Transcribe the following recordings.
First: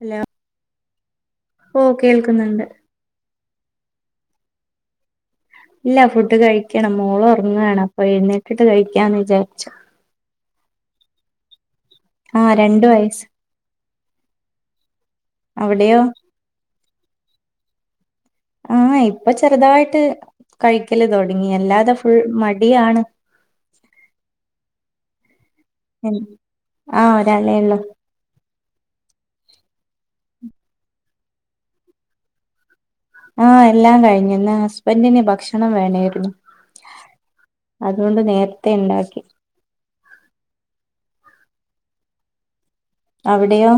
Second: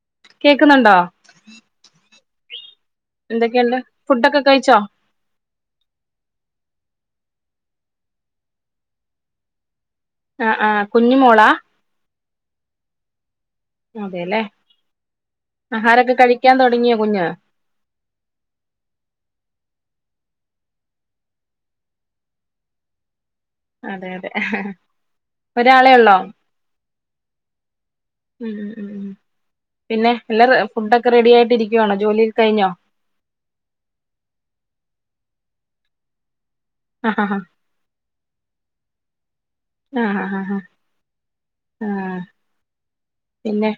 Hello? കേക്കുന്നുണ്ടോ? ഓ കേൾക്കുന്നുണ്ട്. എന്തൊക്കെണ്ട് ഫുഡൊക്കെ കഴിച്ചോ ഇല്ല ഫുഡ് കഴിക്കണം മോള് ഒറങ്ങാണ് അപ്പൊ എഴുന്നേറ്റിട്ട് കഴിക്കാന്ന് വിചാരിച്ചു ആഹ് ആഹ് കുഞ്ഞു മോളാ ആഹ് രണ്ട് വയസ്സ് അതെല്ലേ അവിടെയോ ആഹാരൊക്കെ കഴിക്കാൻ തുടങ്ങിയോ കുഞ്ഞ് ആഹ് ഇപ്പൊ ചെറുതായിട്ട് കഴിക്കല് തുടങ്ങി അല്ലാതെ ഫുൾ മടിയാണ് അതെ അതെ ഒരാളെ ള്ളോ ഉം. ആ ഒരാളേ ഉള്ളു ഉം പിന്നെ എല്ലം ഫുഡൊക്കെ റെഡി ആയിട്ട് ഇരിക്കുവാണോ ജോലിയൊക്കെ കഴിഞ്ഞോ ആഹ് എല്ലാം കഴിഞ്ഞു ഇന്ന് ഹസ്ബന്റ് ന് ഭക്ഷണം വേണായിരുന്നു ആ ആ ആ അതുകൊണ്ട് നേരത്തെ ഉണ്ടാക്കി ആഹ് ആഹ് ആഹ് ആഹ് പിന്നെ അവിടെയോ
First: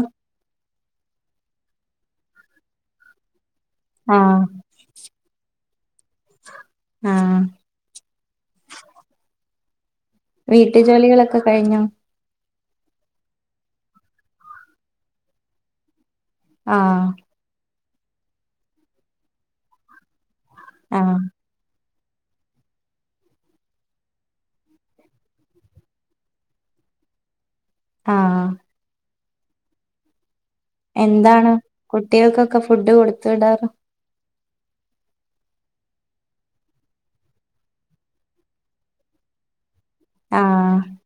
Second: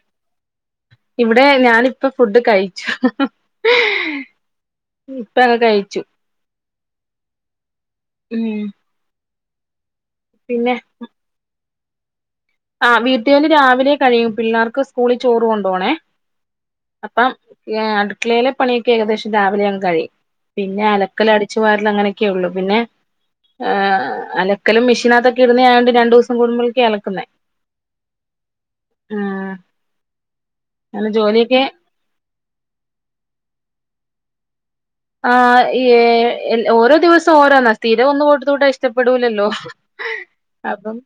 ഇവിടെ ഞാനിപ്പ ഫുഡ് കഴിച്ചു ആഹ് ഇപ്പ കഴിച്ചു ആഹ് ഉം പിന്നെ വീട്ടു ജോലികളൊക്കെ കഴിഞ്ഞോ ആഹ് വീട്ടി ജോലി രാവിലെ കഴിയും പിള്ളേർക്ക് സ്കൂളിൽ ചോറ് കൊണ്ടോണെ ആ അപ്പം അടുക്കളയിലെ പണിയൊക്കെ ഏകദേശം രാവിലെ അങ്ങ് കഴിയും പിന്നെ ആ അലക്കല് അടി അടിച്ചുവാരൽ അങ്ങനെയൊക്കെ ഉള്ളൂ പിന്നെ. അലക്കലും മെഷിനകത്തൊക്കെ ഇടുന്ന ആയോണ്ട് രണ്ടു ദിവസം കുടുമ്പഴൊക്കയാ അലക്കുന്നെ. ആഹ് ആഹ് എന്താണ് കുട്ടികൾക്കൊക്കെ ഫുഡ് കൊടുത്ത്ടാറ് ആഹ് ഓരോ ദിവസം ഓരോന്നാ സ്ഥിരം ഒന്ന് കൊടുത്ത് വിട്ടാ ഇഷ്ടപ്പെടൂലല്ലോ? ആ അപ്പം.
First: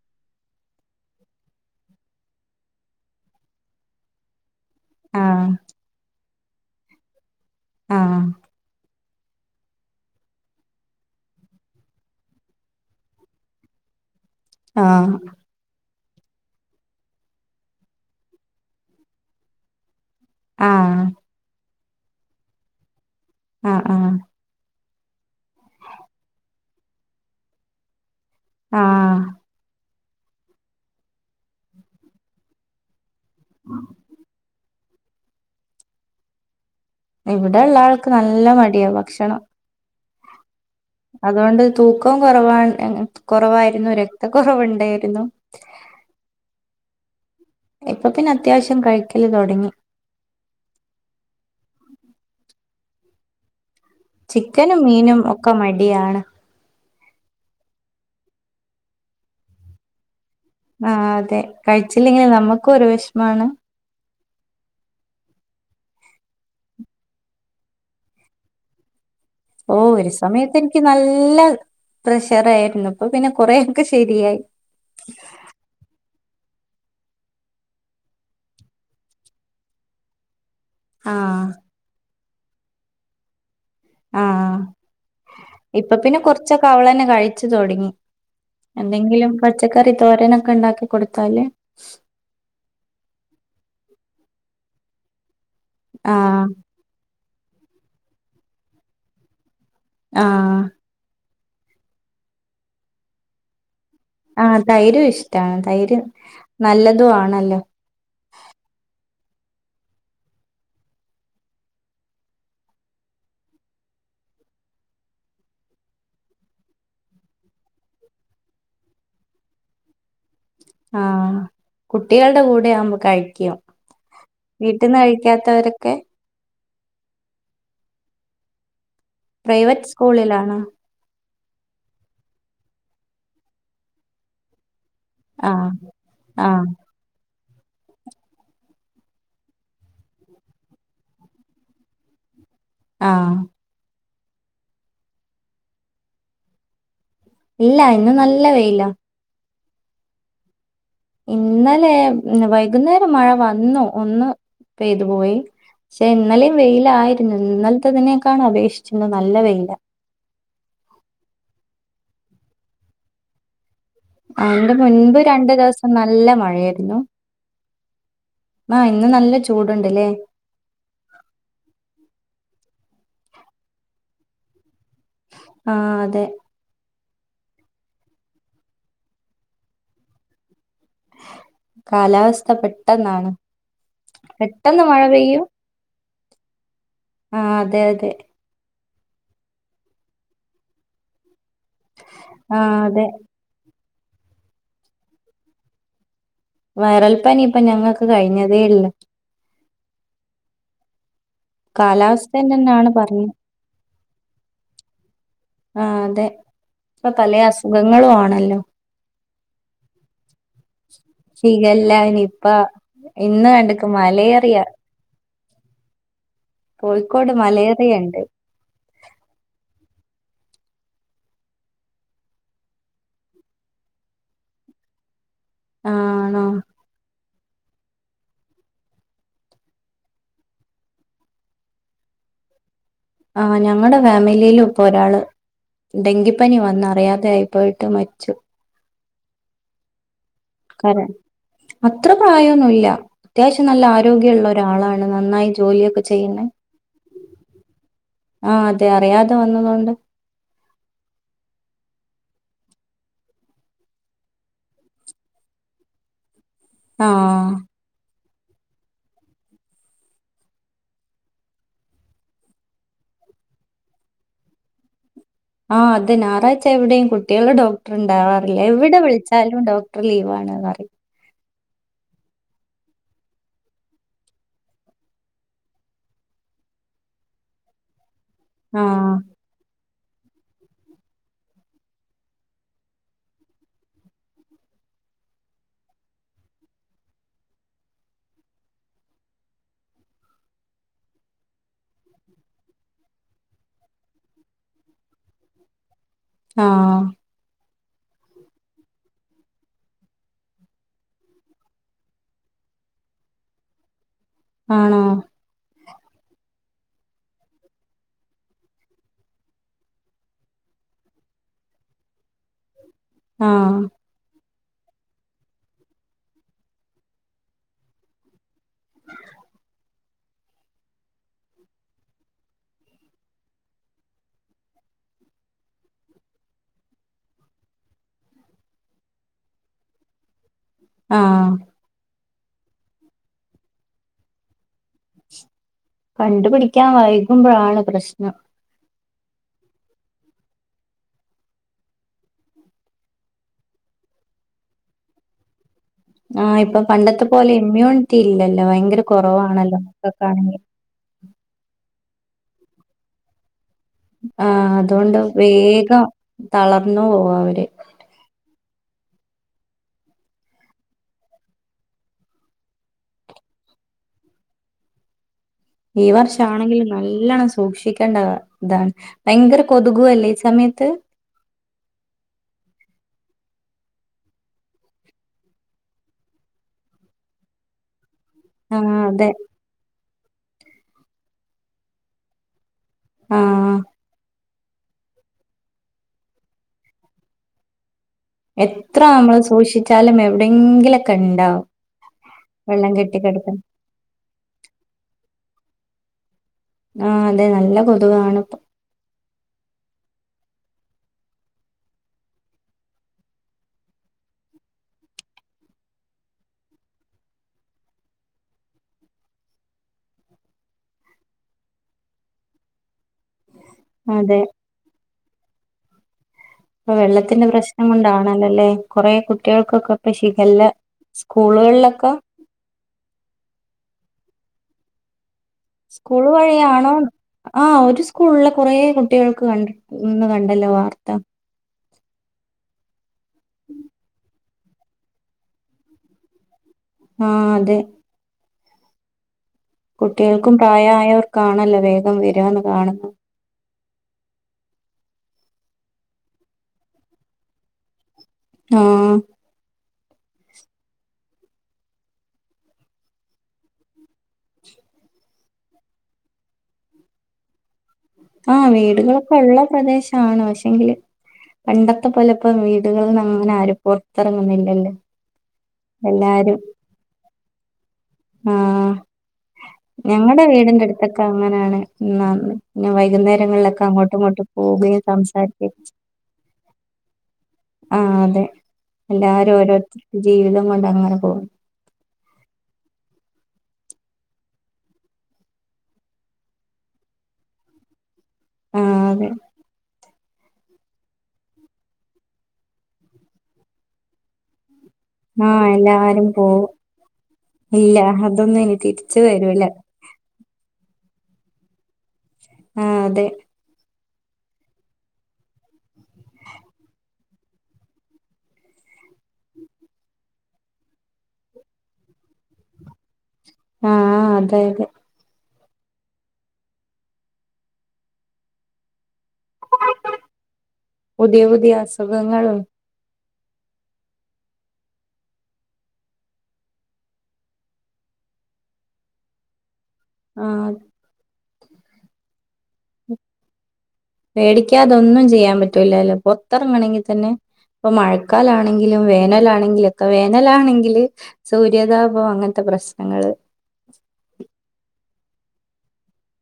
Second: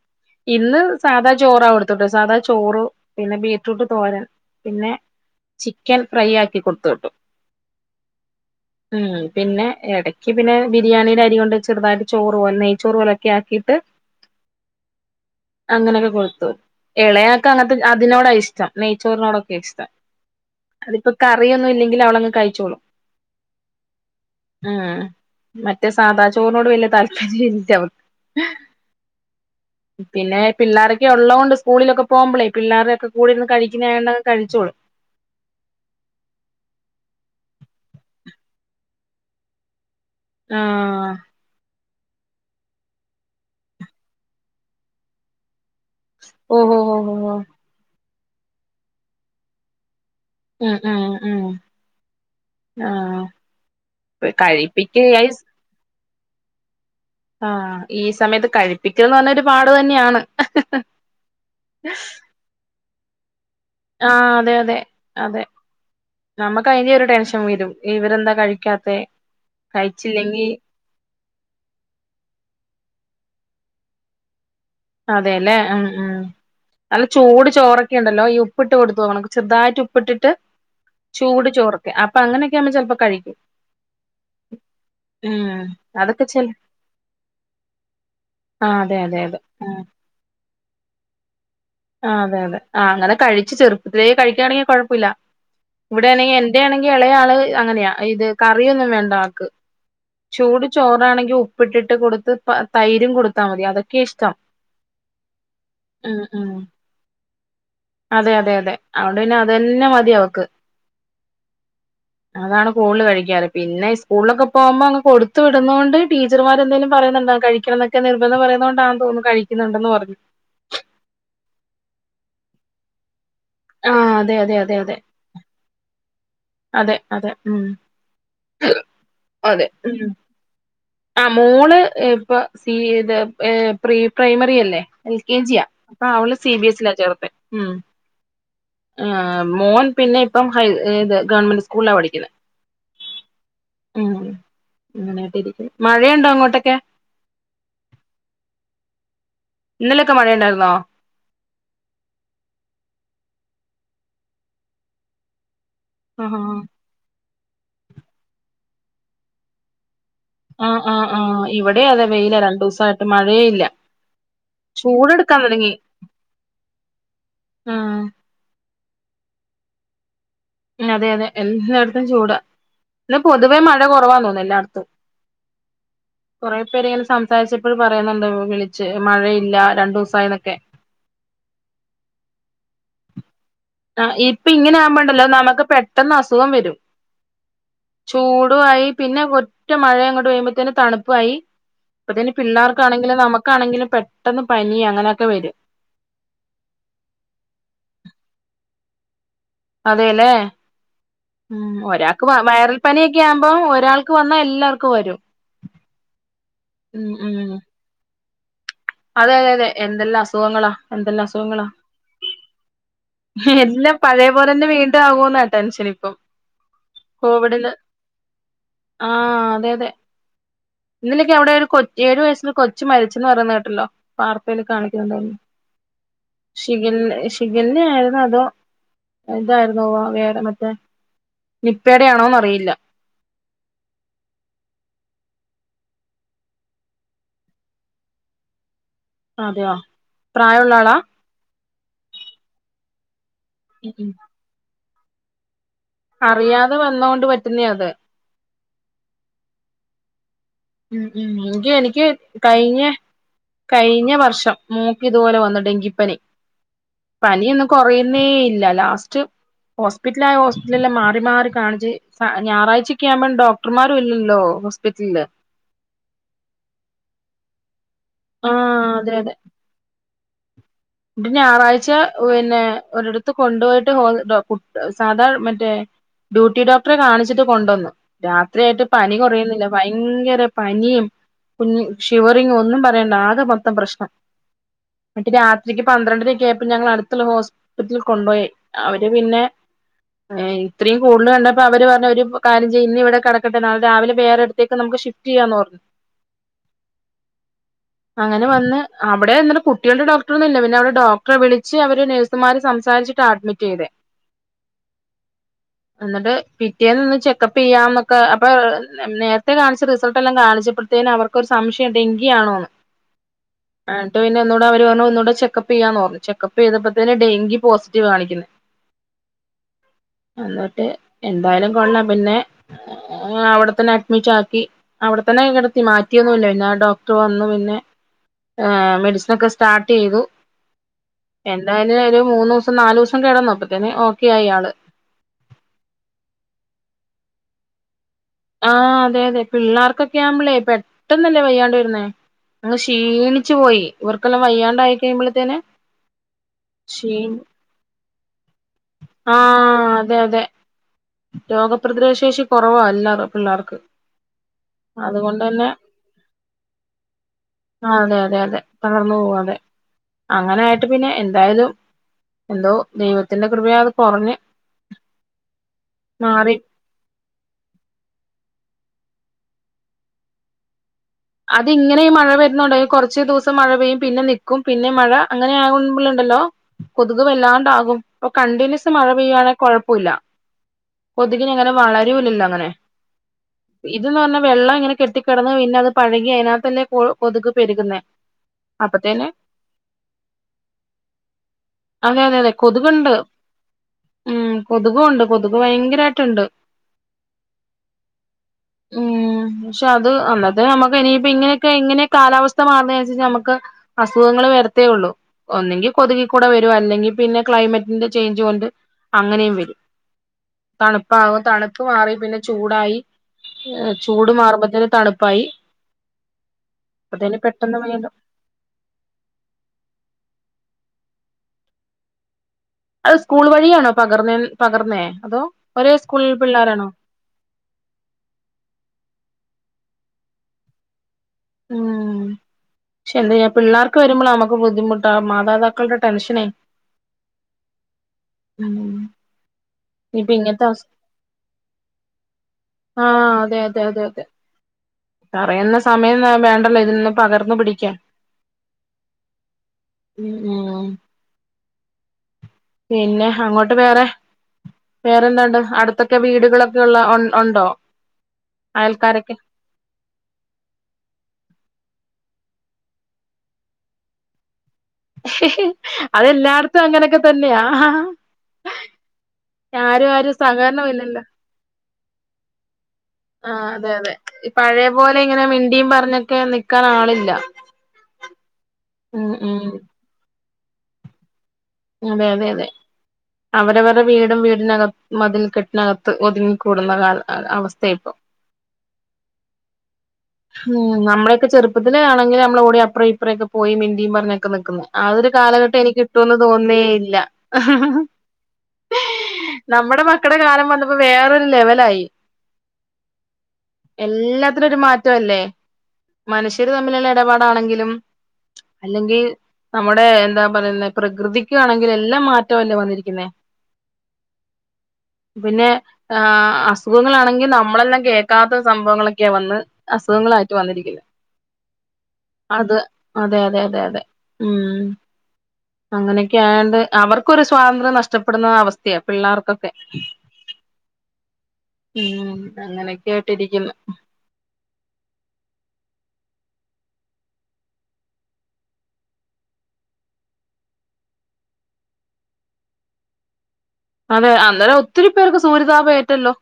ഇന്ന് സാധാ ചോറാകൊടുത്തത് സാധാ ചോറ് പിന്നെ ബീറ്റ്രൂട്ട് തോരൻ. പിന്നെ ആ ചിക്കൻ ഫ്രൈ ആക്കി കൊടുത്തു വിട്ടു. ആഹ് ഉം പിന്നെ ഇടക്ക് പിന്നെ ബിരിയാണിയുടെ അരി കൊണ്ട് ചെറുതായിട്ട് ചോറ് പോല നെയ് ചോറ് പോലൊക്കെ ആക്കിയിട്ട്. ആഹ് അങ്ങനെയൊക്കെ കൊടുത്തു ഇളയാ ക്ക് അങ്ങനത്തെതിനോടാ ഇഷ്ടം നെയ്ച്ചോറിനോടൊക്കെ ഇഷ്ടം. ആഹ് അതിപ്പോ കറിയൊന്നും ഇല്ലെങ്കിലും അവളങ്ങ് കഴിച്ചോളും. ആഹ് ആഹ് ഉം മറ്റേ സാധാ ചോറിനോട് വലിയ താല്പര്യം ഇല്ല അവൾക്ക്. ആഹ് പിന്നെ പിള്ളാരൊക്കെ ഉള്ളതത് കൊണ്ട് സ്കൂളിലൊക്കെ പോകുമ്പോളേ പിള്ളാരൊക്കെ. കൂടെയിരുന്ന് കഴിക്കുന്നെ ആ യോണ്ട് കഴിച്ചോളും. ഇവിടെള്ള ആൾക്ക് നല്ല മടിയാണ് ഭക്ഷണം. ആഹ് അതുകൊണ്ട് തൂക്കം കുറവാ കുറവായിരുന്നു രക്ത കുറവുണ്ടായിരുന്നു. ഓ ഓ ഓ ഓ ഓ ഇപ്പൊ പിന്നെ അത്യാവശ്യം കഴിക്കല് തുടങ്ങി. ഉം ഉം ഉം ആഹ് ചിക്കനും കഴിപ്പിക്ക് മീനും ഐസ് ഒക്കെ മടിയാണ്. ആഹ് ഈ സമയത്ത് കഴിപ്പിക്കൽന്ന് പറഞ്ഞ ഒരു പാട് തന്നെയാണ്. ആ അതെ കഴിച്ചില്ലെങ്കിൽ നമ്മുക്കും ഒരു വിഷമാണ്. ആഹ് അതെ അതെ അതെ ഞമ്മക്കയ്ന്റൊരു ടെൻഷൻ വെരും ഇവരെന്താ കഴിക്കാത്തെ ഓഹ് ഒരു കഴിച്ചില്ലെങ്കി സമയത്ത് എനിക്ക് നല്ല പ്രഷറാരുന്നു ഇപ്പൊ പിന്നെ കൊറെയൊക്കെ ശരിയായി അതെല്ലേ ഉം ഉം നല്ല ചൂട് ചോറൊക്കെണ്ടല്ലോ ഈ ഉപ്പിട്ട് കൊടുത്ത് നോക്കണം ചെറുതായിട്ട് ഉപ്പിട്ടിട്ട് ആഹ് ചൂട് ചോറൊക്കെ അപ്പം അങ്ങനെക്കെ ആവുമ്പം ചെലപ്പം കഴിക്കും ഉം ഇപ്പ പിന്നെ അതൊക്കെ ചെൽ കുറച്ചൊക്കെ അവളന്നെ കഴിച്ച് തൊടങ്ങി ആ അതെ അതെ അതെ എന്തെങ്കിലുംക്കെ ഉം പച്ചക്കറി തോരനൊക്കെണ്ടാക്കി കൊടുത്താല് ആഹ് അതെ അതെ ആഹ് അങ്ങനെ കഴിച്ച് ചെുപ്പത്തിലേ കഴിക്കാണെങ്കി കൊഴപ്പില്ല ഇവിടെയാണെങ്കി ആഹ് എന്റെ ആണെങ്കി ഇളയാള് അങ്ങനെയാ ഇത് കറിയൊന്നും വേണ്ട ആക്ക് ആഹ് ചൂട് ചോറാണെങ്കി ഉ ഉപ്പിട്ടിട്ട് കൊടുത്ത് തൈരും കൊടുത്താ മതി അതൊ ആഹ് തൈരും ഇഷ്ടാണ് തൈര് ഉം ഉം നല്ലതുവാണല്ലോ അതെ അതെ അതെ അതുകൊണ്ട് പിന്നെ അതന്നെ മതി അവക്ക് അതാണ് കൂടുതല് കഴിക്കാറ് പിന്നെ സ്കൂളിലൊക്കെ പോകുമ്പോ അങ്ങ് കൊടുത്ത് വിടുന്നോണ്ട് ടീച്ചർമാരെന്തേലും പറയുന്നുണ്ടാവും കഴി കഴിക്കണന്നക്കെ നിർബന്ധം പറയുന്ന കൊണ്ടാണ് തോന്നുന്നു കഴിക്കുന്നുണ്ടെന്ന് പറഞ്ഞു ആഹ് കുട്ടികൾടെ കൂടെ ആകുമ്പം കഴിക്കും ആഹ് അതെ അതെ അതെ അതെ വീട്ടിന്ന് കഴി ക്കാത്തവരക്കെ അതെ അതെ ഉം [unintelligible] പ്രൈവറ്റ് സ്കൂളിലാണോ ആഹ് മോള് ഇപ്പൊ സീ ഇത് ഏഹ് പ്രീ പ്രൈമറിയല്ലേ എൽ കെ ജിയാ ആഹ് അപ്പൊ അവള് സി ആഹ് ബി എസിലാ ചേർത്തെ ഉം ആഹ് മോൻ പിന്നെ ഇപ്പം ഹൈ ഏത് ഗവൺമെന്റ് സ്കൂൾലാ പഠിക്ക്‌ന്നെ ആഹ് ഉം അങ്ങനയക്കെയിരിക്ക്‌ന്ന് മഴയൊണ്ടോ അങ്ങോട്ടക്കെ ഇല്ല ഇന്ന് നല്ല വെയ്ലാ ഇന്നലക്കെ മഴയ്ണ്ടാരുന്നോ ഇന്നലെ മ്മ് വൈകുന്നേരം മഴ വന്നു ഒന്ന് പെയ്തു പോയി പക്ഷെ ആഹ് ഇന്നലേം വെയ്ലായിരുന്നു ഇന്നലത്തതിനെക്കാൾ അപേക്ഷിച്ച് ഇന്ന് നല്ല വെയ്ലാ ആഹ് ആഹ് ആഹ് ഇവിടേം അതെ വെയ്ലാ രണ്ടൂസായിട്ട് മഴയേ ഇല്ല ഇതിന് മുൻപ് ചൂടെടുക്കാൻ രണ്ടു തുടങ്ങി ദിവസം നല്ല മഴയാരുന്നു ഉം ആഹ് ഇന്ന് നല്ല ചൂടുണ്ടല്ലേ ഉം അതെ അതെ എല്ലാടത്തും ചൂടാ ഇന്ന് പൊതുവേ മഴ കൊറവാന്ന് തോന്നുന്നു എല്ലാടത്തും ആഹ് അതെ കൊറെ പേരിങ്ങനെ സംസാരിച്ചപ്പഴും പറയുന്നുണ്ട് വിളിച്ച് മഴയില്ല രണ്ടൂസായിന്നൊക്കെ കാലാവസ്ഥ പെട്ടെന്നാണ് പെട്ടെന്ന് മഴ പെയ്യ്‌ നമക്ക് പെട്ടെന്ന് അസുഖം വരും ആഹ് അതെ അതെ ചൂട്വായി പിന്നെ ഒ ഒറ്റ മഴയങ്ങോട്ട് പെയ്യുമ്പോത്തന്നെ തണുപ്പായി അപ്പ തന്നെ ആഹ് അതെ പിള്ളേർക്കാണെങ്കിലും നമു ക്കാണെങ്കിലും പെട്ടന്ന് പനി അങ്ങനക്കെ വെരും വയറൽപ്പനി ഇപ്പ ഞങ്ങക്ക് കഴിഞ്ഞതേള്ളു അതെല്ലേ ഉം ഒരാക്ക്‌ വ കാലാവസ്ഥന്റെ വയറൽ തന്നെയാണ് പനിയക്കെ പറഞ്ഞ ആകുമ്പം ഒരാൾക്ക് വന്നാ എല്ലാർക്കും വരും ആഹ് അതെ ഇപ്പ ഉം പലെ ഉം അസുഖങ്ങളും ആണല്ലോ അതെ അതെ അതെ എന്തെല്ലാം അസുഖങ്ങളാ എന്തെല്ലാം അസുഖങ്ങളാ ശിഖല്ല നിപ്പ ഇന്ന് കണ്ടക്ക് എല്ലാം പഴയ മലേറിയ പോലന്നെ വീണ്ടും ആകുവോന്നാ ടെൻഷനിപ്പം കോഴിക്കോട് മലേറിയ ഇണ്ട്. ആഹ്, അതെ, അതെ. ഇന്നലക്കെ അവിടെ ഒരു കൊ ഏഴു വയസ്സ്ല്ലെ കൊച്ചു മരിച്ചന്ന് പറയുന്ന കേട്ടല്ലോ? വാർത്തേൽ കാണിക്കുന്നുണ്ടായിര്ന്നു. ആണോ? ശിഖല്ല, ശിഖല്ലെ ആണോ? അതോ ഇതായിരുന്നുവോ വേറെ മറ്റേ നിപ്പേടെയാണോന്ന് അറിയില്ല. ആഹ് ഞങ്ങടെ ഫാമിലിയിലും ഇപ്പൊ ഒരാള് ഡെങ്കിപ്പനി വന്നറിയാതെ ആയി പോയിട്ട് മരിച്ചു. അതെയോ? പ്രായമുള്ള ആളാ [unintelligible] അത്ര പ്രായ ഒന്നു ഇല്ല അത്യാവശ്യം നല്ല ഉം ഉം ആരോഗ്യള്ള ഒര് ഒരാളാണ് നന്നായി ജോലിയൊക്കെ ചെയ്യുന്നെ അറിയാതെ വന്നോണ്ട് പറ്റുന്നേ അത്. ആ അതെ അറിയാതെ വന്നതോണ്ട് ഉം, ഉം എനിക്ക്, എനിക്ക് കഴിഞ്ഞ കഴിഞ്ഞ വർഷം മോൾക്ക് ഇത് പോലെ വന്നു ഡെങ്കിപ്പനി. ആഹ് പനിയൊന്നു കൊറയുന്നേ ഇല്ല ലാസ്റ്റ് ഹോസ്പിറ്റലായ ഹോസ്പിറ്റൽ എല്ലാം മാറി, മാറി കാണിച്ച് ഞായറാഴ്ചക്കെ ആവുമ്പം ഡോക്ടർമാരും ഇല്ലല്ലോ ഹോസ്പിറ്റലില്. ആഹ്, അത് ഞായറാഴ്ച എവിടെയും കുട്ടികളുടെ ഡോക്ടർ ഇണ്ടാവാറില്ല, ആഹ് എവിടെ അതെ വിളിച്ചാലും ഡോക് ടർ ലീവാണ് പറയും. ഇങ്ങട്ട് ഞായറാഴ്ച പിന്നെ ഒരിടത്ത് കൊണ്ടുപോയിട്ട് ഡോ കു സാധാ മറ്റേ ഡ്യൂട്ടി ഡോക്ടറെ കാണിച്ചിട്ട് കൊണ്ടുവന്നു. രാത്രിയായിട്ട് ആഹ് പനി കുറയുന്നില്ല. ഭയങ്കര പനിയും കുഞ്ഞ് ഷിവറിങ്ങ് ഒന്നും പറയണ്ട ആകെ മൊത്തം പ്രശ്നം. ഇങ്ങട്ട് രാ ഉച്ചക്ക് പന്ത്രണ്ടരയൊക്കെ ആയപ്പോ ഞങ്ങള അടുത്തുള്ള ഹോസ്പിറ്റലിൽ കൊണ്ടുപോയി, അവര് പിന്നെ ഏഹ്, ഇത്രയും കൂടുതൽ കണ്ടപ്പോൾ അവര് പറഞ്ഞു ഒരു കാര്യം ചെയ്യ് ഇന്ന് ഇവിടെ കിടക്കട്ടെ നാളെ രാവിലെ വേറെ ഒരിടത്തേക്ക് നമുക്ക് ഷിഫ് റ്റ് ചെയ്യാന്ന് പറഞ്ഞു. ആഹ് അങ്ങനെ വന്ന് അവിടെ അന്നേരം കുട്ടികൾടെ ഡോക്ട- റൊന്നു ഇല്ല, പിന്നെ അവര് ഡോക്ടറെ വിളിച്ച് അവര് നേഴ്സുമാര് സംസാരിച്ചിട്ടാ അഡ്മിറ്റ് ചെയ്തെ. ആണോ? എന്നിട്ട് പിറ്റേന്ന് വന്ന് ചെക്കപ്പ് ചെയ്യാംന്നൊക്കെ അപ്പൊ നേരത്തെ കാണിച്ച റിസൾട്ട് എല്ലാം കാണിച്ചപ്പോഴ്ത്തേനും അവർ- ക്ക് ഒരു സംശയം ഡെങ്കിയാണോന്ന്? ആഹ്. ഇങ്ങട്ട് പിന്നെ ഒന്നൂടെ അവര് പറഞ്ഞു ഒന്നൂടെ ചെക്കപ്പ് ചെയ്യാന്ന് പർഞ്ഞു. ചെക്കപ്പ് ചെയ്തപ്പോത്തിന് ഡെങ്കി പോസിറ്റീവ് കാണിക്കുന്നെ. എന്നിട്ട് എന്തായാലും കൊള്ളാം പിന്നെ അവിടെത്തന്നെ അഡ്മിറ്റ് ആക്കി. അവിടെത്തന്നെ അങ്ങ് കിടത്തി മാറ്റിയൊന്നുല്ല, പിന്നെ ഡോക്ടർ വന്നു. പിന്നെ, ആഹ്, മെഡിസിൻ ഒക്കെ സ്റ്റാർ- ട്ട് ചെയ്തു. ആഹ് എന്തായാലു ഒരു മൂന്നൂസം നാലൂസം കെടന്നു അപ്പത്തന്നെ ഓക്കെ ആയി ആള്. കണ്ടു പിടിക്കാൻ വൈകുമ്പോഴാണ് പ്രശ്നം. ആഹ് അതെ, അതെ പിള്ളേർക്കൊക്കെ ആവുമ്പളേ പെട്ടന്നല്ലേ വയ്യാണ്ട് വരുന്നേ. അങ്ങ് ക്ഷീണിച്ചു പോയി. ഇവർക്കെല്ലാം വയ്യാണ്ടായി കഴിയുമ്പോളേത്തിന്. ആ ഇപ്പം പണ്ടത്തെ പോലെ ഇമ്മ്യൂണിറ്റി ഇല്ലല്ലോ ഭയങ്കര ആ കുറവാണല്ലോ അതെ നമുക്കൊക്കെ അതെ ആണെങ്കിൽ രോഗപ്രതിരോധ ശേഷി കുറവാ എല്ലാ പിള്ളേർക്ക്. ആ അതുകൊണ്ട് വേഗം തളർന്നു പോവാ അവര് ആ അതെ അതെ അതെ തളർന്നു പോകും. അതെ അങ്ങനെയായിട്ട് പിന്നെ എന്തായാലും എന്തോ ദൈവത്തിന്റെ കൃപയാ അത് കൊർഞ്ഞ് ഈ വർഷം ആണെങ്കിലും നല്ലണം സൂക്ഷിക്ക- ണ്ട ഇതാണ് ഭയങ്കര കൊതുകുവല്ലേ ഈ സമയത്ത്? അത്ങ്ങനെഈ മഴ വര്ന്നുണ്ട ഈ കുറച് ദിവസം മഴ പെയ്യും പിന്നെ നിക്കും പിന്നെ മഴ അങ്ങനെ ആകുമ്പൾണ്ടല്ലോ കൊതുക് വല്ലാണ്ടാകും പ്പൊ കണ്ടിന്യൂസ് ആഹ് മഴ അതെ പെയ്യുവാണെ കുഴപ്പുല്ല. കൊതുകിങ്ങനെ വളരുല്ലല്ലോ അങ്ങനെ? ആഹ് ഇതന്ന് പറഞ്ഞാ വെള്ളം ഇങ്ങനെ കെട്ടികെടന്ന് പിന്നെ അത് പഴകി അതിനാതന്നെ കൊ കൊതുക് പെരുകുന്നെ എത്ര നമ്മള് സൂക്ഷിച്ചാലും എവിടെയെങ്കിലൊക്കെ ണ്ടാവും. അതെ അതെ അതെ വെള്ളം കൊതുകുണ്ട് കെട്ടിക്കെടുക്കുന്ന ഉം കൊതുകൊണ്ട് കൊതുക് ഭയങ്കരായിട്ടൊണ്ട്. ആ അതെ നല്ല കൊതുകാണ് ഇപ്പം ഉം പക്ഷെ അത് ത് നമുക്ക് ഇനിയിപ്പോ ഇങ്ങനെയൊക്കെ ഇങ്ങനെ കാലാവസ്ഥ മാർന്നെ അനുസരിച്ച് നമുക്ക് അസുഖങ്ങൾ വരത്തേ ഉള്ളു. ഒന്നെങ്കി കൊതുകിക്കൂടെ വരും. അല്ലെങ്കി പിന്നെ ക്ലൈമറ്റിന്റെ ചേഞ്ച് കൊണ്ട് അങ്ങനെയും വരും. തണുപ്പാകും തണുപ്പ് മാറി പിന്നെ ചൂടായി ചൂട് അതെ മാറുമ്പോത്തേനും തണുപ്പായി. ഇപ്പൊ അപ്പത്തേന് വെള്ളത്തിന്റെ പെട്ടെന്ന് പ്രശ്നം കൊണ്ടാ വീണ്ടും ണല്ലേ കുറെ കുട്ടികൾക്കൊക്കെ ഇപ്പ ശിഖല്ല സ്കൂളുകളിലൊക്ക അത് സ്കൂൾ വഴിയാണോ പകർന്നെ പകർന്നേ അതോ? ഒരേ സ്കൂൾ സ്കൂളിൽ പിള്ളേരാണോ വഴിയാണോന്ന്? ആഹ് ഒരു സ്കൂളിലെ കുറെ കുട്ടികൾക്ക് കണ്ട ന്ന് കണ്ടല്ലോ വാർത്ത. ഉം പക്ഷെ ന്തായ്യാ പിള്ളേർക്ക് വരുമ്പോൾ നമ്ക്ക് ബുദ്ധിമുട്ടാ മാതാപിതാക്കൾടെ ടെൻഷനെ ആ അതെ ഉം ഇപ്പൊ കുട്ടികൾക്കും ഇങ്ങനത്തെ അവസ് പ്രായമായവർക്കാണല്ലോ വേഗം വരാന്ന് കാണുന്നത്. ആഹ് അതെ അതെ അതെ പറയുന്ന സമയം വേണ്ടല്ലോ ഇതിൽ നിന്ന് പകർന്നു പിടിക്കാൻ, ആഹ് ഉ ഉ പിന്നെ, അങ്ങോട്ട് വേറെ. വേറെന്താണ്ട്, അടുത്തൊക്കെ വീടുകളൊക്കെള്ള ഉണ്ടോ? ആഹ് വീടുകളൊക്കെ അയൽക്കാരൊക്കെ ഉള്ള പ്രദേശ്. ആണ് പക്ഷെങ്കില് പണ്ടത്തെ പോലപ്പോ വീടുകളീന്ന് അങ്ങനാരും പുറത്തിറങ്ങുന്നില്ല ല്ലേ. അതെല്ലാട്ത്തും അങ്ങനെക്കെ തന്നെയാ. ആഹ് ആരും ആരും സഹകരണം ഇല്ല ല്ലോ. അങ്ങെനാണ് [unintelligible] ന്നെ വൈകുന്നേ ആഹ്, അതെ അതെ പഴെപോലെ ങ്ങനെ സംസാരിക്കുകയും മിണ്ടിയുംപറഞ്ഞൊക്കെ നിക്കാനാളില്ല. ആഹ് അതെ, അല്ലാരും ഉം ഓരോര് ജീവിതം കൊണ്ടങ്ങനെ പോവും. അതെ അതെ അതെ അവരവരുടെ വീടും വീടിനകത്ത് മതിൽ കെട്ടിനകത്ത് ഒതുങ്ങിക്കൂടുന്ന അവസ്ഥ ഇപ്പോ. ആഹ്, അതെ. ഹും നമ്മളെ ഒക്കെ ചെുപ്പത്തില് ആണെങ്കിൽ നമ്മള് ഓടി അപ്പ്രേ ഇപ്പ്രേ ഒക്കെ പോയി മിണ്ടിം പറഞ്ഞൊക്കെ നിക്ക്ന്ന്. ആ ഒര് കാലഘട്ടം ഇനി എല്ലാരും കിട്ടുന്ന് പോവും തോന്ന്ന്നേ ഇല്ല ഇല്ല അതൊന്നും ഇനി തിരിച്ചു വരൂല നമ്മടെ മക് മക്കടെ കാലം വന്നപ്പോ വേറൊരു ലെവലായി. ഉം, അതെ. എല്ലാത്തിനെരു മാറ്റവല്ലേ. മനുഷ്യര് തമ്മില്ള്ള എടപാടാണെങ്കിലും. അല്ലെങ്കി നമ്മുടെ എന്താ, പറയുന്നെ പ്രകൃതിക്കു ആണെങ്കിലും എല്ലാം മാറ്റ അല്ലേ വന്നിരിക്ക്ന്നേ. ആഹ് ആഹ് അതെ അതെ പിന്നെ, ഏ അസുഖങ്ങളാണെങ്കി നമ്മളെല്ലാം കേക്കാത്ത, സംഭവങ്ങളൊക്കെയാ വന്ന്. അസുഖങ്ങളായിട്ട് വന്നിരിക്ക്ന്ന് പുതിയ, പുതിയ, അസുഖങ്ങളും. അതെ, അതെ, അതെ, അതെ ഉം. പ്പ അങ്ങനെയൊക്കെ ആയേണ്ട്. അവർക്കൊരു സ്വാതന്ത്ര്യം, നഷ്ടപ്പെടുന്ന അവസ്ഥയാ, പിള്ളേർക്കൊക്കെ. ആഹ് [unintelligible] ഉം അങ്ങനെക്കെയായിട്ടിരിക്കിന്ന് പേടിക്കാതെ ഒന്നും ചെയ്യാൻ പറ്റൂലല്ലോ പൊർത്തെറങ്ങെണങ്കി തന്നെ. ഇപ്പ മഴക്കാലാണെങ്കിലും, വേനലാണെങ്കിലൊക്കെ, വേനലാണെങ്കില്. സൂര്യാതാപം അങ്ങൻത്തെ പ്രശ്നങ്ങള്. അതെ, അന്നേരം ഒത്തിരി പേർക്ക് സൂര്യതാപം ഏറ്റല്ലോ.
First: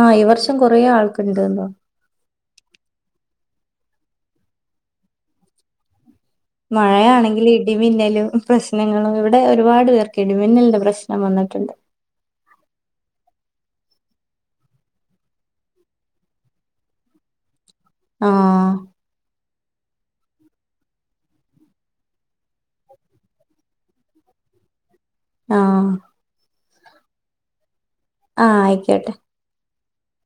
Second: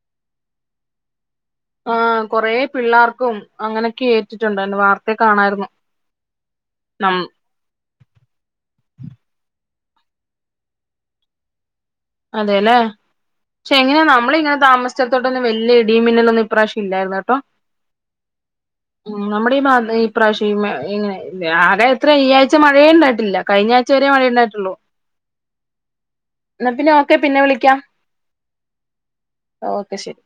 ആഹ്, ഈ വർഷം കൊറേ ആൾക്ക് ഇണ്ടേലോ ആഹ് കൊറെ പിള്ളാർക്കും അങ്ങനെക്കെ ഏറ്റിട്ട്ണ്ടാര്ന്നു. വാർത്തെ കാണായിർന്നു. മഴയാണെങ്കില് ഇ ടിമിന്നലും, പ്രശ്നങ്ങളും, ഇവിടെ ഒരുപാട് പേർക്ക് ഇടിമിന്നൽന്റെ പ്രശ്നം വന്നിട്ടുണ്ട്. അതെ ല്ലെ. പക്ഷെ എങ്ങനെ നമ്മളിങ്ങനെ താമസിച്ചേട്ത്തോട്ടൊന്നും വെല്ല്യെ ഇടിയും മിന്നലെന്നും ഇപ്രാവിശൃം ഇല്ലാര്ന്ന് കെട്ടോ. ആഹ്. ഉം നമ്മടെ ഈ ഭാ ഇപ്രാവശ്യം ഈ മെ ഇങ്നെ ആകെ എത്ര ഈ ആഴ്ച മഴയേ ഇണ്ടായിട്ടില്ല കഴിഞ്ഞ ആഴ്ച വരെ മഴ ഇണ്ടായിട്ടെള്ളൂ. ആഹ്. പിന്നെ ഓക്കെ പിന്നെ വിളിക്കാം. ആഹ് അയിക്ക്യോട്ടെ ഓക്കെ ശെരി.